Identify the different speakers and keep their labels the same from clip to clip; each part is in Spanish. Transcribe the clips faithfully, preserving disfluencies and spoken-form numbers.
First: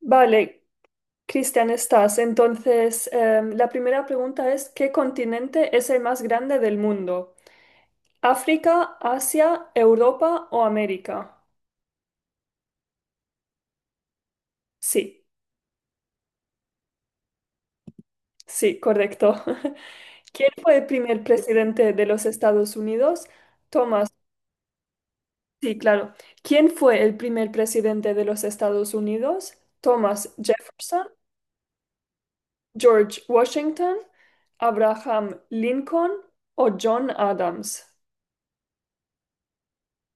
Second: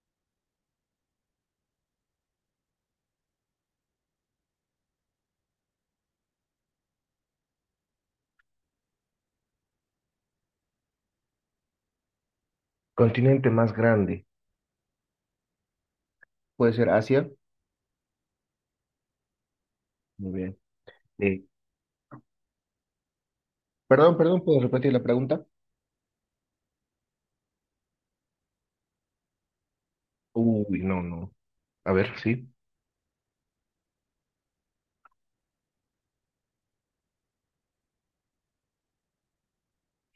Speaker 1: Vale, Cristian, estás. Entonces, em, la primera pregunta es, ¿qué continente es el más grande del mundo? ¿África, Asia, Europa o América?
Speaker 2: Continente más grande.
Speaker 1: Sí,
Speaker 2: Puede ser Asia.
Speaker 1: sí, correcto.
Speaker 2: Muy
Speaker 1: ¿Quién
Speaker 2: bien.
Speaker 1: fue el primer
Speaker 2: Eh,
Speaker 1: presidente de los Estados Unidos? Thomas,
Speaker 2: Perdón, perdón, ¿puedo repetir la pregunta?
Speaker 1: sí, claro. ¿Quién fue el primer presidente de los Estados Unidos? Thomas
Speaker 2: Uy, no,
Speaker 1: Jefferson,
Speaker 2: no. A ver, sí.
Speaker 1: George Washington, Abraham Lincoln o John Adams.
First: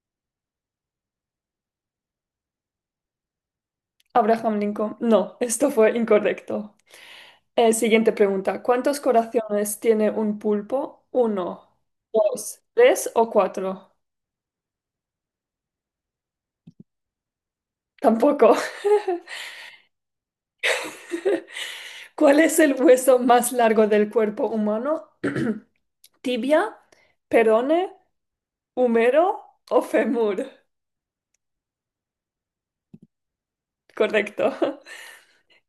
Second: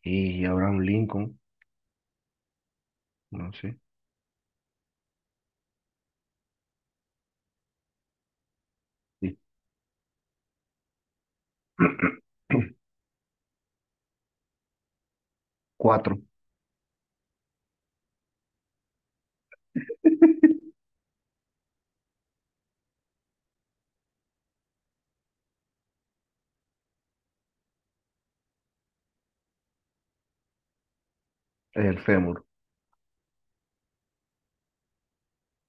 Speaker 2: Y Abraham Lincoln, no sé.
Speaker 1: Abraham Lincoln. No, esto fue incorrecto. Eh, siguiente pregunta. ¿Cuántos
Speaker 2: Sí.
Speaker 1: corazones tiene un pulpo? ¿Uno, dos, tres o cuatro?
Speaker 2: Cuatro.
Speaker 1: Tampoco. ¿Cuál es el hueso más largo del cuerpo humano? ¿Tibia, perone, húmero o femur?
Speaker 2: El fémur.
Speaker 1: Correcto.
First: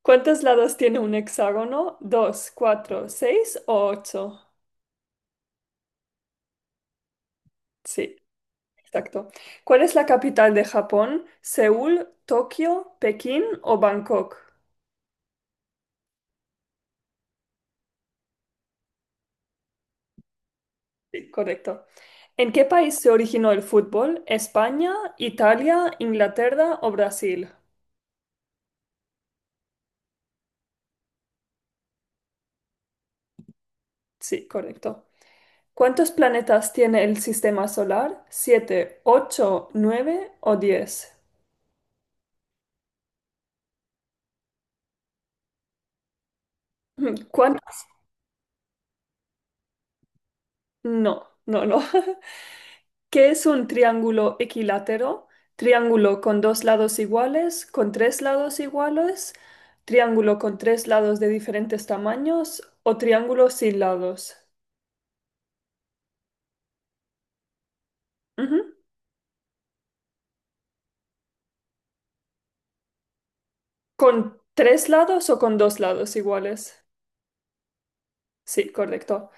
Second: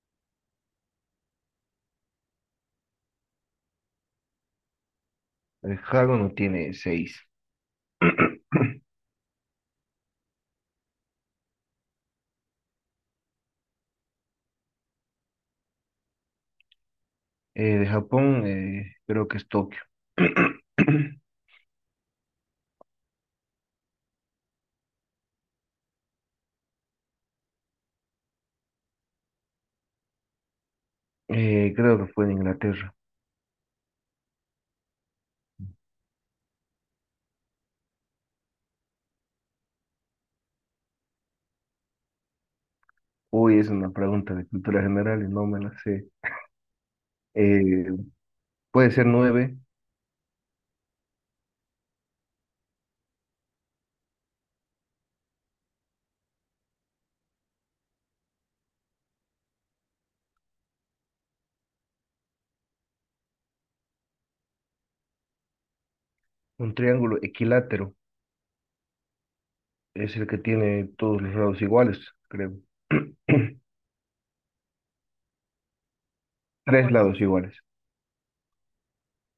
Speaker 1: ¿Cuántos lados tiene un hexágono? ¿Dos, cuatro, seis o ocho?
Speaker 2: El No tiene seis.
Speaker 1: Sí. Exacto. ¿Cuál es la capital de Japón? ¿Seúl, Tokio, Pekín o Bangkok?
Speaker 2: Eh, de Japón, eh, creo que es Tokio.
Speaker 1: Sí, correcto. ¿En qué país se originó el fútbol? ¿España, Italia, Inglaterra o Brasil?
Speaker 2: Eh, creo que fue en Inglaterra.
Speaker 1: Sí, correcto. ¿Cuántos planetas tiene el sistema solar? ¿Siete, ocho, nueve o diez?
Speaker 2: Uy, es una pregunta de cultura general y no me la sé.
Speaker 1: ¿Cuántos?
Speaker 2: Eh, Puede ser nueve.
Speaker 1: No, no, no. ¿Qué es un triángulo equilátero? Triángulo con dos lados iguales, con tres lados iguales, triángulo con tres lados de diferentes tamaños o triángulo sin lados.
Speaker 2: Un triángulo equilátero,
Speaker 1: Ujú.
Speaker 2: es el que tiene todos los lados iguales, creo. Tres.
Speaker 1: ¿Con tres lados o con dos lados iguales?
Speaker 2: Pues lados iguales.
Speaker 1: Sí, correcto.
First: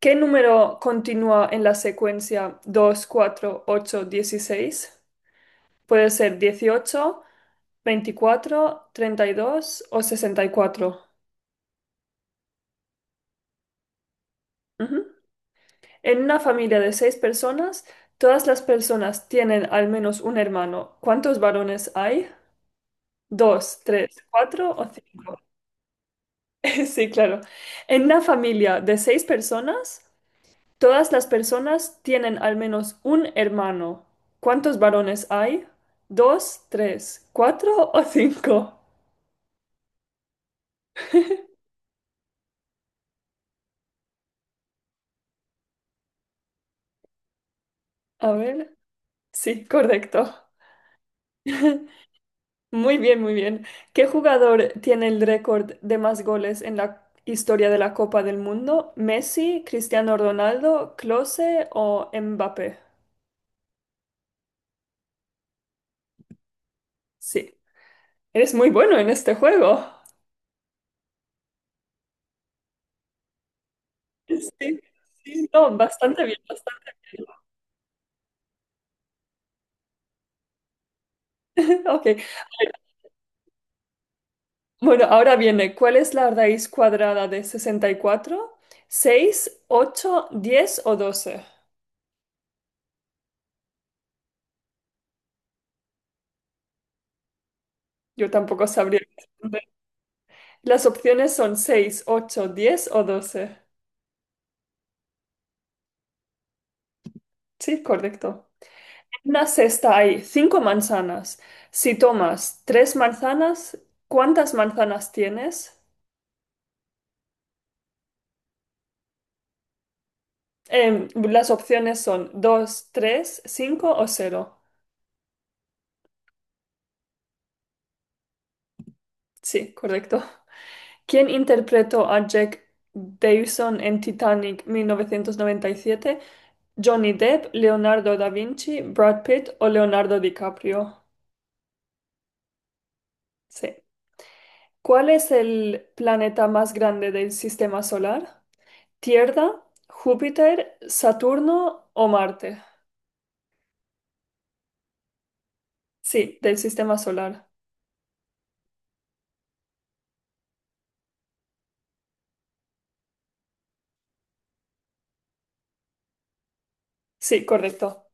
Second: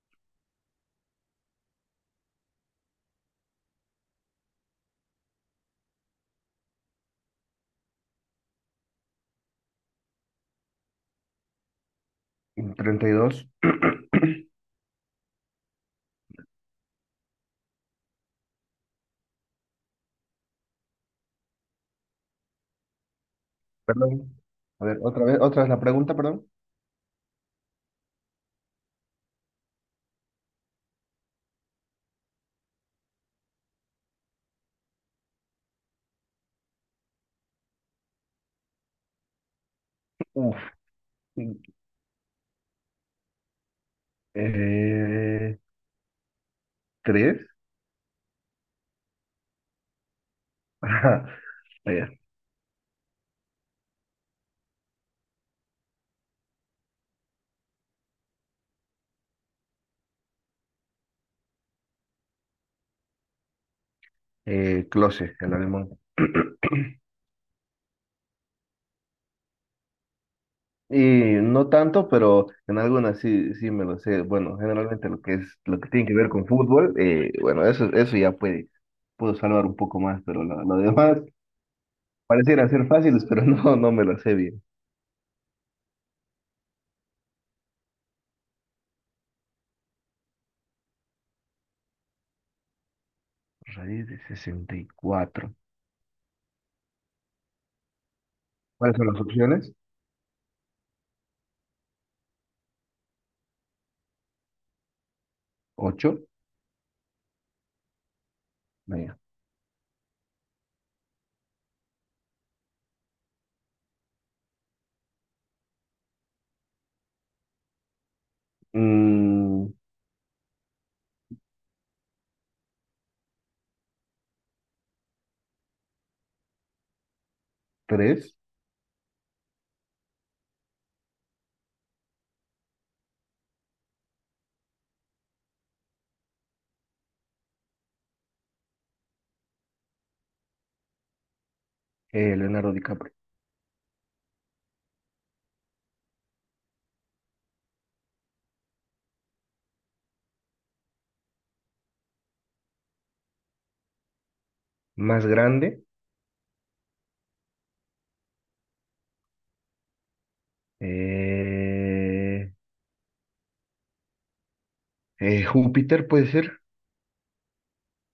Speaker 1: ¿Qué número continúa en la secuencia dos, cuatro, ocho, dieciséis? Puede ser dieciocho, veinticuatro, treinta y dos o sesenta y cuatro.
Speaker 2: Treinta y dos.
Speaker 1: Ujú. En una familia de seis personas, todas las personas tienen al menos un hermano. ¿Cuántos varones hay? ¿Dos, tres,
Speaker 2: Perdón.
Speaker 1: cuatro o
Speaker 2: A ver, otra
Speaker 1: cinco?
Speaker 2: vez, otra vez la pregunta, perdón.
Speaker 1: Sí, claro. En una familia de seis personas, todas las personas tienen al menos un hermano. ¿Cuántos varones hay? ¿Dos, tres, cuatro o cinco?
Speaker 2: Uf. Eh, ¿Tres?
Speaker 1: A ver. Sí, correcto.
Speaker 2: Ajá. Eh,
Speaker 1: Muy bien, muy bien. ¿Qué jugador tiene el récord de más goles en la historia de la Copa del Mundo? ¿Messi, Cristiano Ronaldo, Klose o Mbappé?
Speaker 2: eh, Close, el alemán.
Speaker 1: Sí, eres muy bueno en este juego.
Speaker 2: Y no tanto, pero en algunas sí, sí me lo sé. Bueno,
Speaker 1: Sí,
Speaker 2: generalmente lo que
Speaker 1: sí,
Speaker 2: es,
Speaker 1: no,
Speaker 2: lo que tiene que
Speaker 1: bastante
Speaker 2: ver
Speaker 1: bien,
Speaker 2: con
Speaker 1: bastante
Speaker 2: fútbol,
Speaker 1: bien.
Speaker 2: eh, bueno, eso, eso ya puede, puedo salvar un poco más, pero lo, lo demás
Speaker 1: Ok.
Speaker 2: pareciera ser fáciles, pero no, no me lo sé bien.
Speaker 1: Bueno, ahora viene, ¿cuál es la raíz cuadrada de sesenta y cuatro? Seis, ocho, diez o doce.
Speaker 2: Raíz de sesenta y cuatro.
Speaker 1: Yo tampoco
Speaker 2: ¿Cuáles
Speaker 1: sabría
Speaker 2: son las
Speaker 1: responder.
Speaker 2: opciones?
Speaker 1: Las opciones son seis, ocho, diez o doce.
Speaker 2: Ocho.
Speaker 1: Sí, correcto.
Speaker 2: Venga.
Speaker 1: En una cesta hay cinco manzanas. Si tomas tres manzanas, ¿cuántas manzanas tienes? Em, las opciones son dos, tres, cinco o cero.
Speaker 2: tres.
Speaker 1: Sí, correcto. ¿Quién interpretó a Jack Dawson en Titanic mil novecientos noventa y siete? Johnny Depp, Leonardo da Vinci, Brad Pitt o Leonardo DiCaprio.
Speaker 2: Leonardo DiCaprio.
Speaker 1: Sí. ¿Cuál es el planeta más grande del sistema solar? Tierra, Júpiter, Saturno o Marte.
Speaker 2: Más grande.
Speaker 1: Sí, del sistema solar.
Speaker 2: eh, eh, Júpiter puede ser.
Speaker 1: Sí, correcto.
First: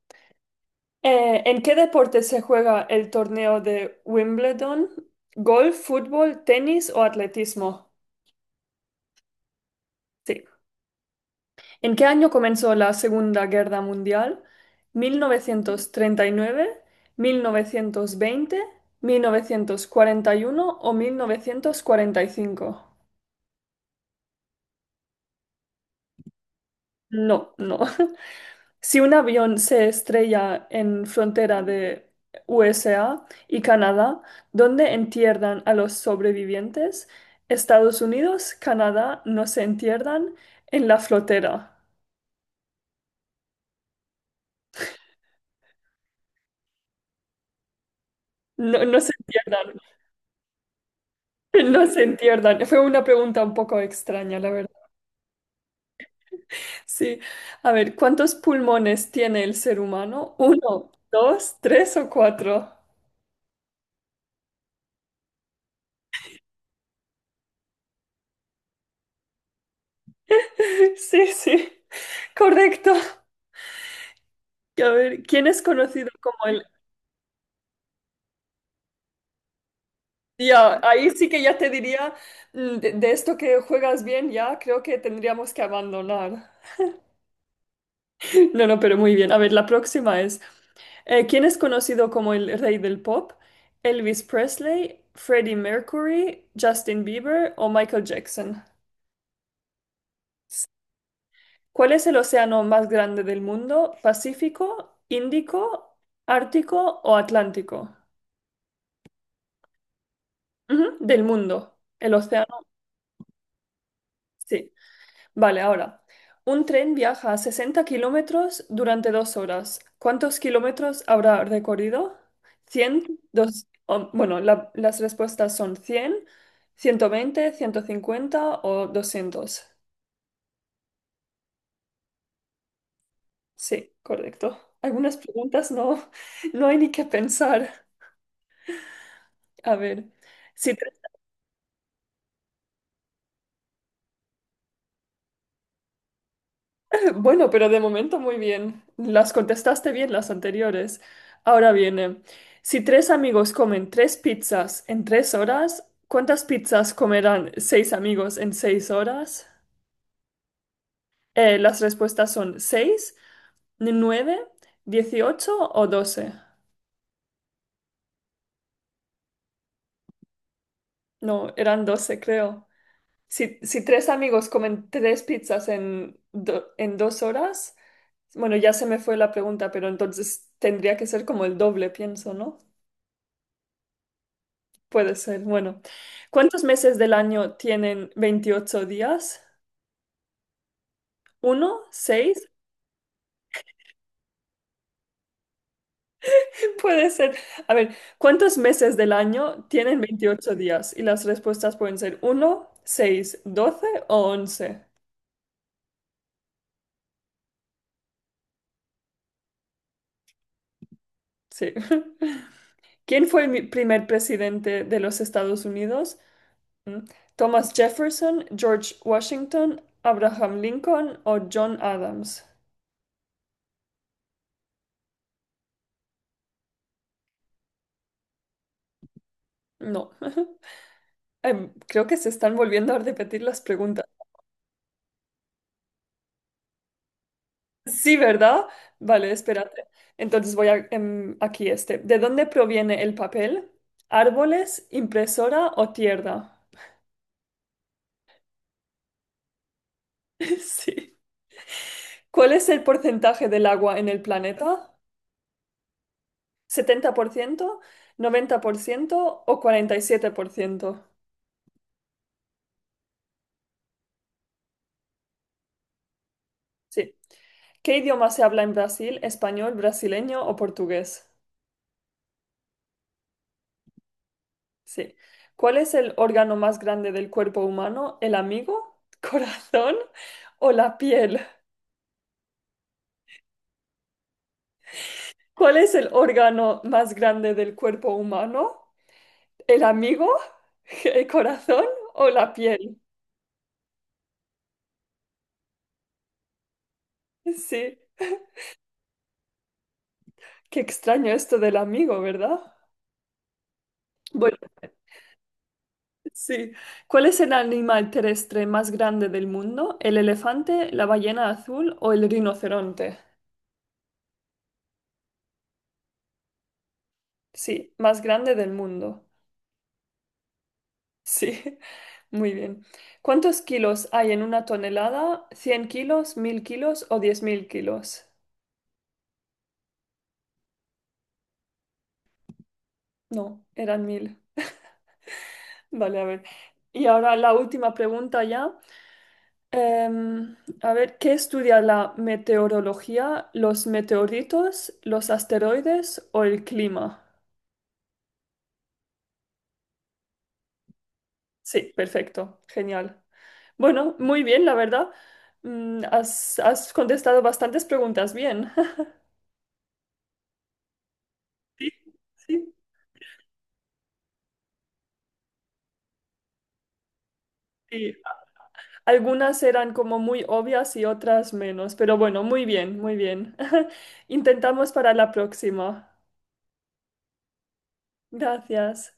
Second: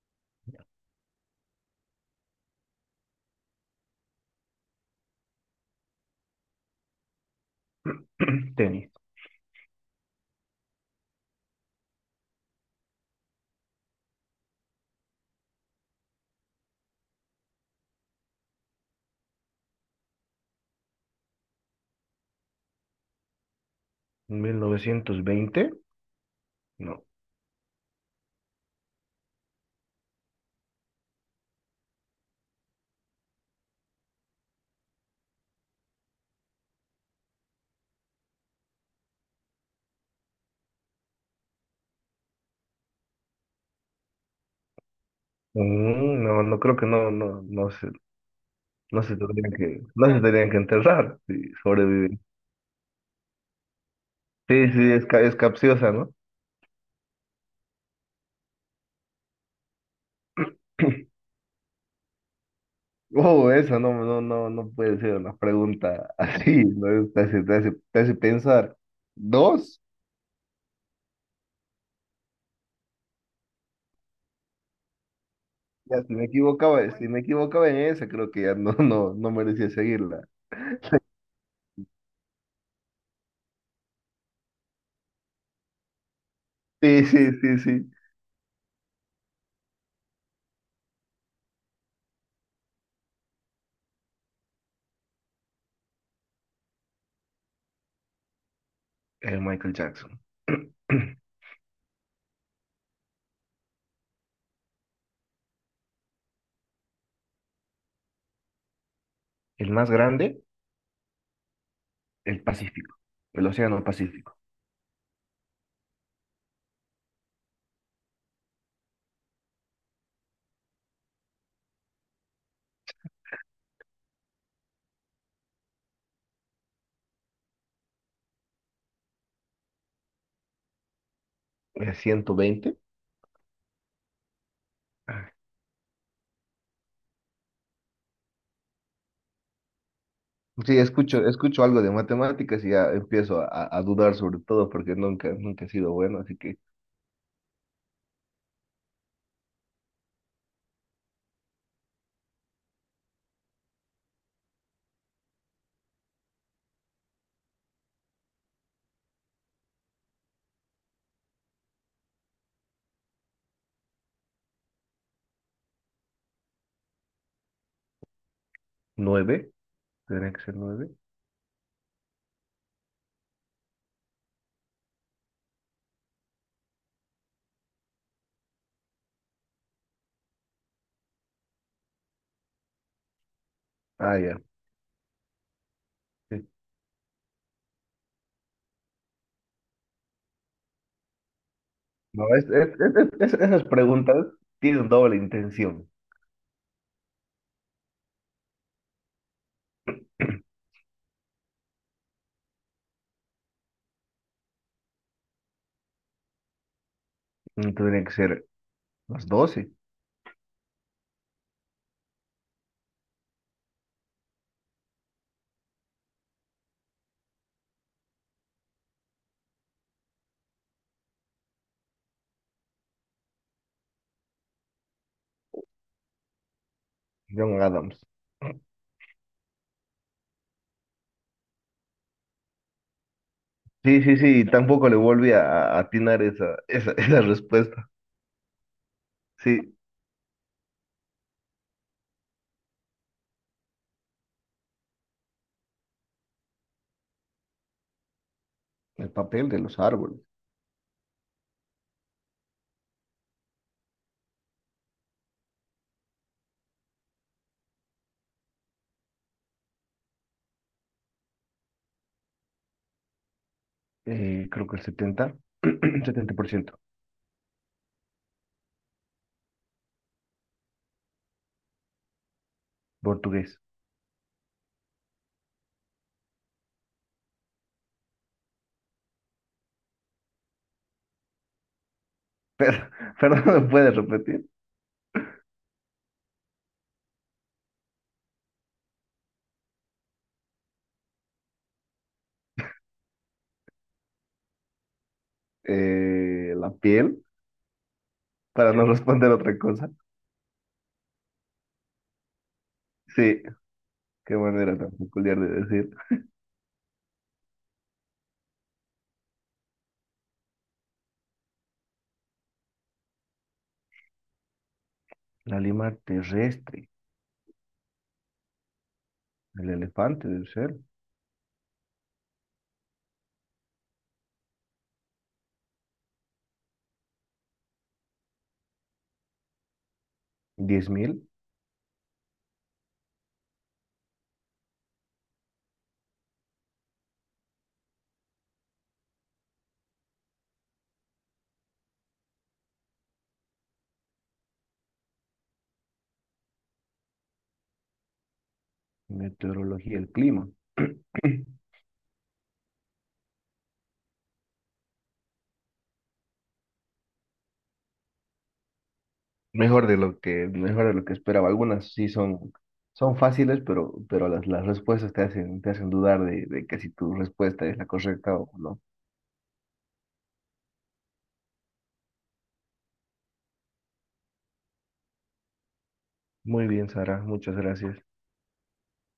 Speaker 1: Eh, ¿en qué deporte se juega el torneo de Wimbledon? ¿Golf, fútbol, tenis o atletismo?
Speaker 2: Tenis.
Speaker 1: Sí. ¿En qué año comenzó la Segunda Guerra Mundial? Mil mil mil novecientos novecientos novecientos treinta y nueve, mil novecientos veinte, mil novecientos cuarenta y uno o mil novecientos cuarenta y cinco.
Speaker 2: mil novecientos veinte. No.
Speaker 1: No, no. Si un avión se estrella en frontera de U S A y Canadá, ¿dónde entierran a los sobrevivientes? Estados Unidos, Canadá, no se entierran en la frontera.
Speaker 2: Mm, no, no creo que no, no, no se,
Speaker 1: No, no
Speaker 2: no
Speaker 1: se
Speaker 2: se tendrían
Speaker 1: entierran,
Speaker 2: que, no se tendrían que enterrar si
Speaker 1: no se
Speaker 2: sobreviven.
Speaker 1: entierran. Fue una pregunta un poco extraña, la
Speaker 2: Sí,
Speaker 1: verdad.
Speaker 2: sí, es, ca- es capciosa, ¿no?
Speaker 1: Sí. A ver, ¿cuántos pulmones tiene el ser humano? ¿Uno, dos, tres o cuatro?
Speaker 2: Wow, eso no, no, no, no puede ser una pregunta así, ¿no? Te hace, te hace- te hace pensar. ¿Dos?
Speaker 1: Sí, sí. Correcto. A ver, ¿quién es
Speaker 2: Ya,
Speaker 1: conocido
Speaker 2: si me
Speaker 1: como el
Speaker 2: equivocaba, si me equivocaba en esa, creo que ya no, no, no merecía seguirla.
Speaker 1: ya, ahí sí que ya te diría, mm, de, de esto que juegas bien, ya creo que tendríamos que abandonar.
Speaker 2: Sí, sí, sí, sí.
Speaker 1: No, no, pero muy bien. A ver, la próxima es, eh, ¿quién es conocido como el rey del pop? ¿Elvis Presley, Freddie Mercury, Justin Bieber o Michael Jackson?
Speaker 2: El Michael Jackson.
Speaker 1: ¿Cuál es el océano más grande del mundo? ¿Pacífico, Índico, Ártico o Atlántico?
Speaker 2: El más grande,
Speaker 1: Ujú, del mundo. El
Speaker 2: el
Speaker 1: océano,
Speaker 2: Pacífico, el Océano Pacífico.
Speaker 1: sí. Vale, ahora. Un tren viaja a sesenta kilómetros durante dos horas. ¿Cuántos kilómetros habrá recorrido? Cien, dos, o- bueno, la- las respuestas son cien, ciento veinte, ciento cincuenta o doscientos.
Speaker 2: Eh, ciento veinte.
Speaker 1: Sí, correcto. Algunas preguntas no, no hay ni que pensar. A ver, si
Speaker 2: Sí, escucho, escucho algo de matemáticas y ya empiezo a, a dudar sobre todo porque nunca, nunca he sido bueno, así que
Speaker 1: bueno, pero de momento muy bien. Las contestaste bien las anteriores. Ahora viene, si tres amigos comen tres pizzas en tres horas, ¿cuántas pizzas comerán seis amigos en seis horas? Eh, las respuestas son seis, nueve, dieciocho o doce.
Speaker 2: nueve, tendría que ser nueve.
Speaker 1: No, eran doce, creo. Si, si tres amigos comen tres pizzas en, do- en dos horas, bueno, ya se me fue la pregunta, pero entonces tendría que ser como el doble, pienso, ¿no?
Speaker 2: Ah, ya.
Speaker 1: Puede ser. Bueno,
Speaker 2: Sí.
Speaker 1: ¿cuántos meses del año tienen veintiocho días? ¿Uno?
Speaker 2: No, es,
Speaker 1: ¿Seis?
Speaker 2: es- es- es- es- esas preguntas tienen doble intención.
Speaker 1: Puede ser. A ver, ¿cuántos meses del año tienen veintiocho días? Y las respuestas pueden ser uno, seis, doce o once.
Speaker 2: Tendrían que ser las doce.
Speaker 1: Sí. ¿Quién fue el mi- primer presidente de los Estados Unidos? Mm. ¿Thomas Jefferson, George Washington, Abraham Lincoln o John Adams?
Speaker 2: John Adams.
Speaker 1: No. Em, Creo que se están volviendo a repetir las
Speaker 2: Sí,
Speaker 1: preguntas.
Speaker 2: sí, sí, tampoco le volví a, a atinar esa, esa, esa respuesta.
Speaker 1: Sí, ¿verdad? Vale,
Speaker 2: Sí,
Speaker 1: espérate. Entonces voy a, em, aquí este. ¿De dónde proviene el papel? ¿Árboles, impresora o tierra?
Speaker 2: el papel de los árboles.
Speaker 1: Sí. ¿Cuál es el porcentaje del agua en el planeta? Setenta por ciento, noventa por ciento o cuarenta y siete por ciento.
Speaker 2: Eh, creo que el setenta setenta por ciento.
Speaker 1: Sí. ¿Qué idioma se habla en Brasil? ¿Español, brasileño o portugués?
Speaker 2: Portugués.
Speaker 1: Sí. ¿Cuál es el órgano más grande del cuerpo humano? ¿El amigo, corazón o la piel?
Speaker 2: Pero, perdón, ¿me puedes repetir?
Speaker 1: ¿Cuál es el órgano más grande del cuerpo humano? ¿El amigo? ¿El corazón o la piel?
Speaker 2: Eh, la piel,
Speaker 1: Sí,
Speaker 2: para no responder otra cosa.
Speaker 1: qué extraño esto del amigo, ¿verdad?
Speaker 2: Sí, qué
Speaker 1: Bueno,
Speaker 2: manera tan peculiar de decir.
Speaker 1: sí. ¿Cuál es el animal terrestre más grande del mundo? ¿El elefante, la ballena azul o el rinoceronte?
Speaker 2: La lima terrestre,
Speaker 1: Sí, más grande del mundo.
Speaker 2: el elefante debe ser.
Speaker 1: Sí, muy bien. ¿Cuántos kilos hay en una tonelada? ¿Cien kilos, mil kilos o diez mil kilos?
Speaker 2: Diez mil.
Speaker 1: No, eran mil. Vale, a ver. Y ahora la última pregunta ya. Em, a ver, ¿qué estudia la meteorología, los meteoritos, los asteroides o el clima?
Speaker 2: Meteorología, el clima.
Speaker 1: Sí, perfecto, genial. Bueno, muy bien, la verdad. Mm, has, has contestado bastantes preguntas bien.
Speaker 2: Mejor de lo que, mejor de lo que esperaba. Algunas sí son,
Speaker 1: Sí,
Speaker 2: son fáciles, pero, pero las, las respuestas te hacen, te hacen dudar de, de que si tu respuesta es la
Speaker 1: sí.
Speaker 2: correcta o no.
Speaker 1: Algunas eran como muy obvias y otras menos, pero bueno, muy bien, muy bien. Intentamos para la próxima.
Speaker 2: Muy bien, Sara, muchas gracias.
Speaker 1: Gracias.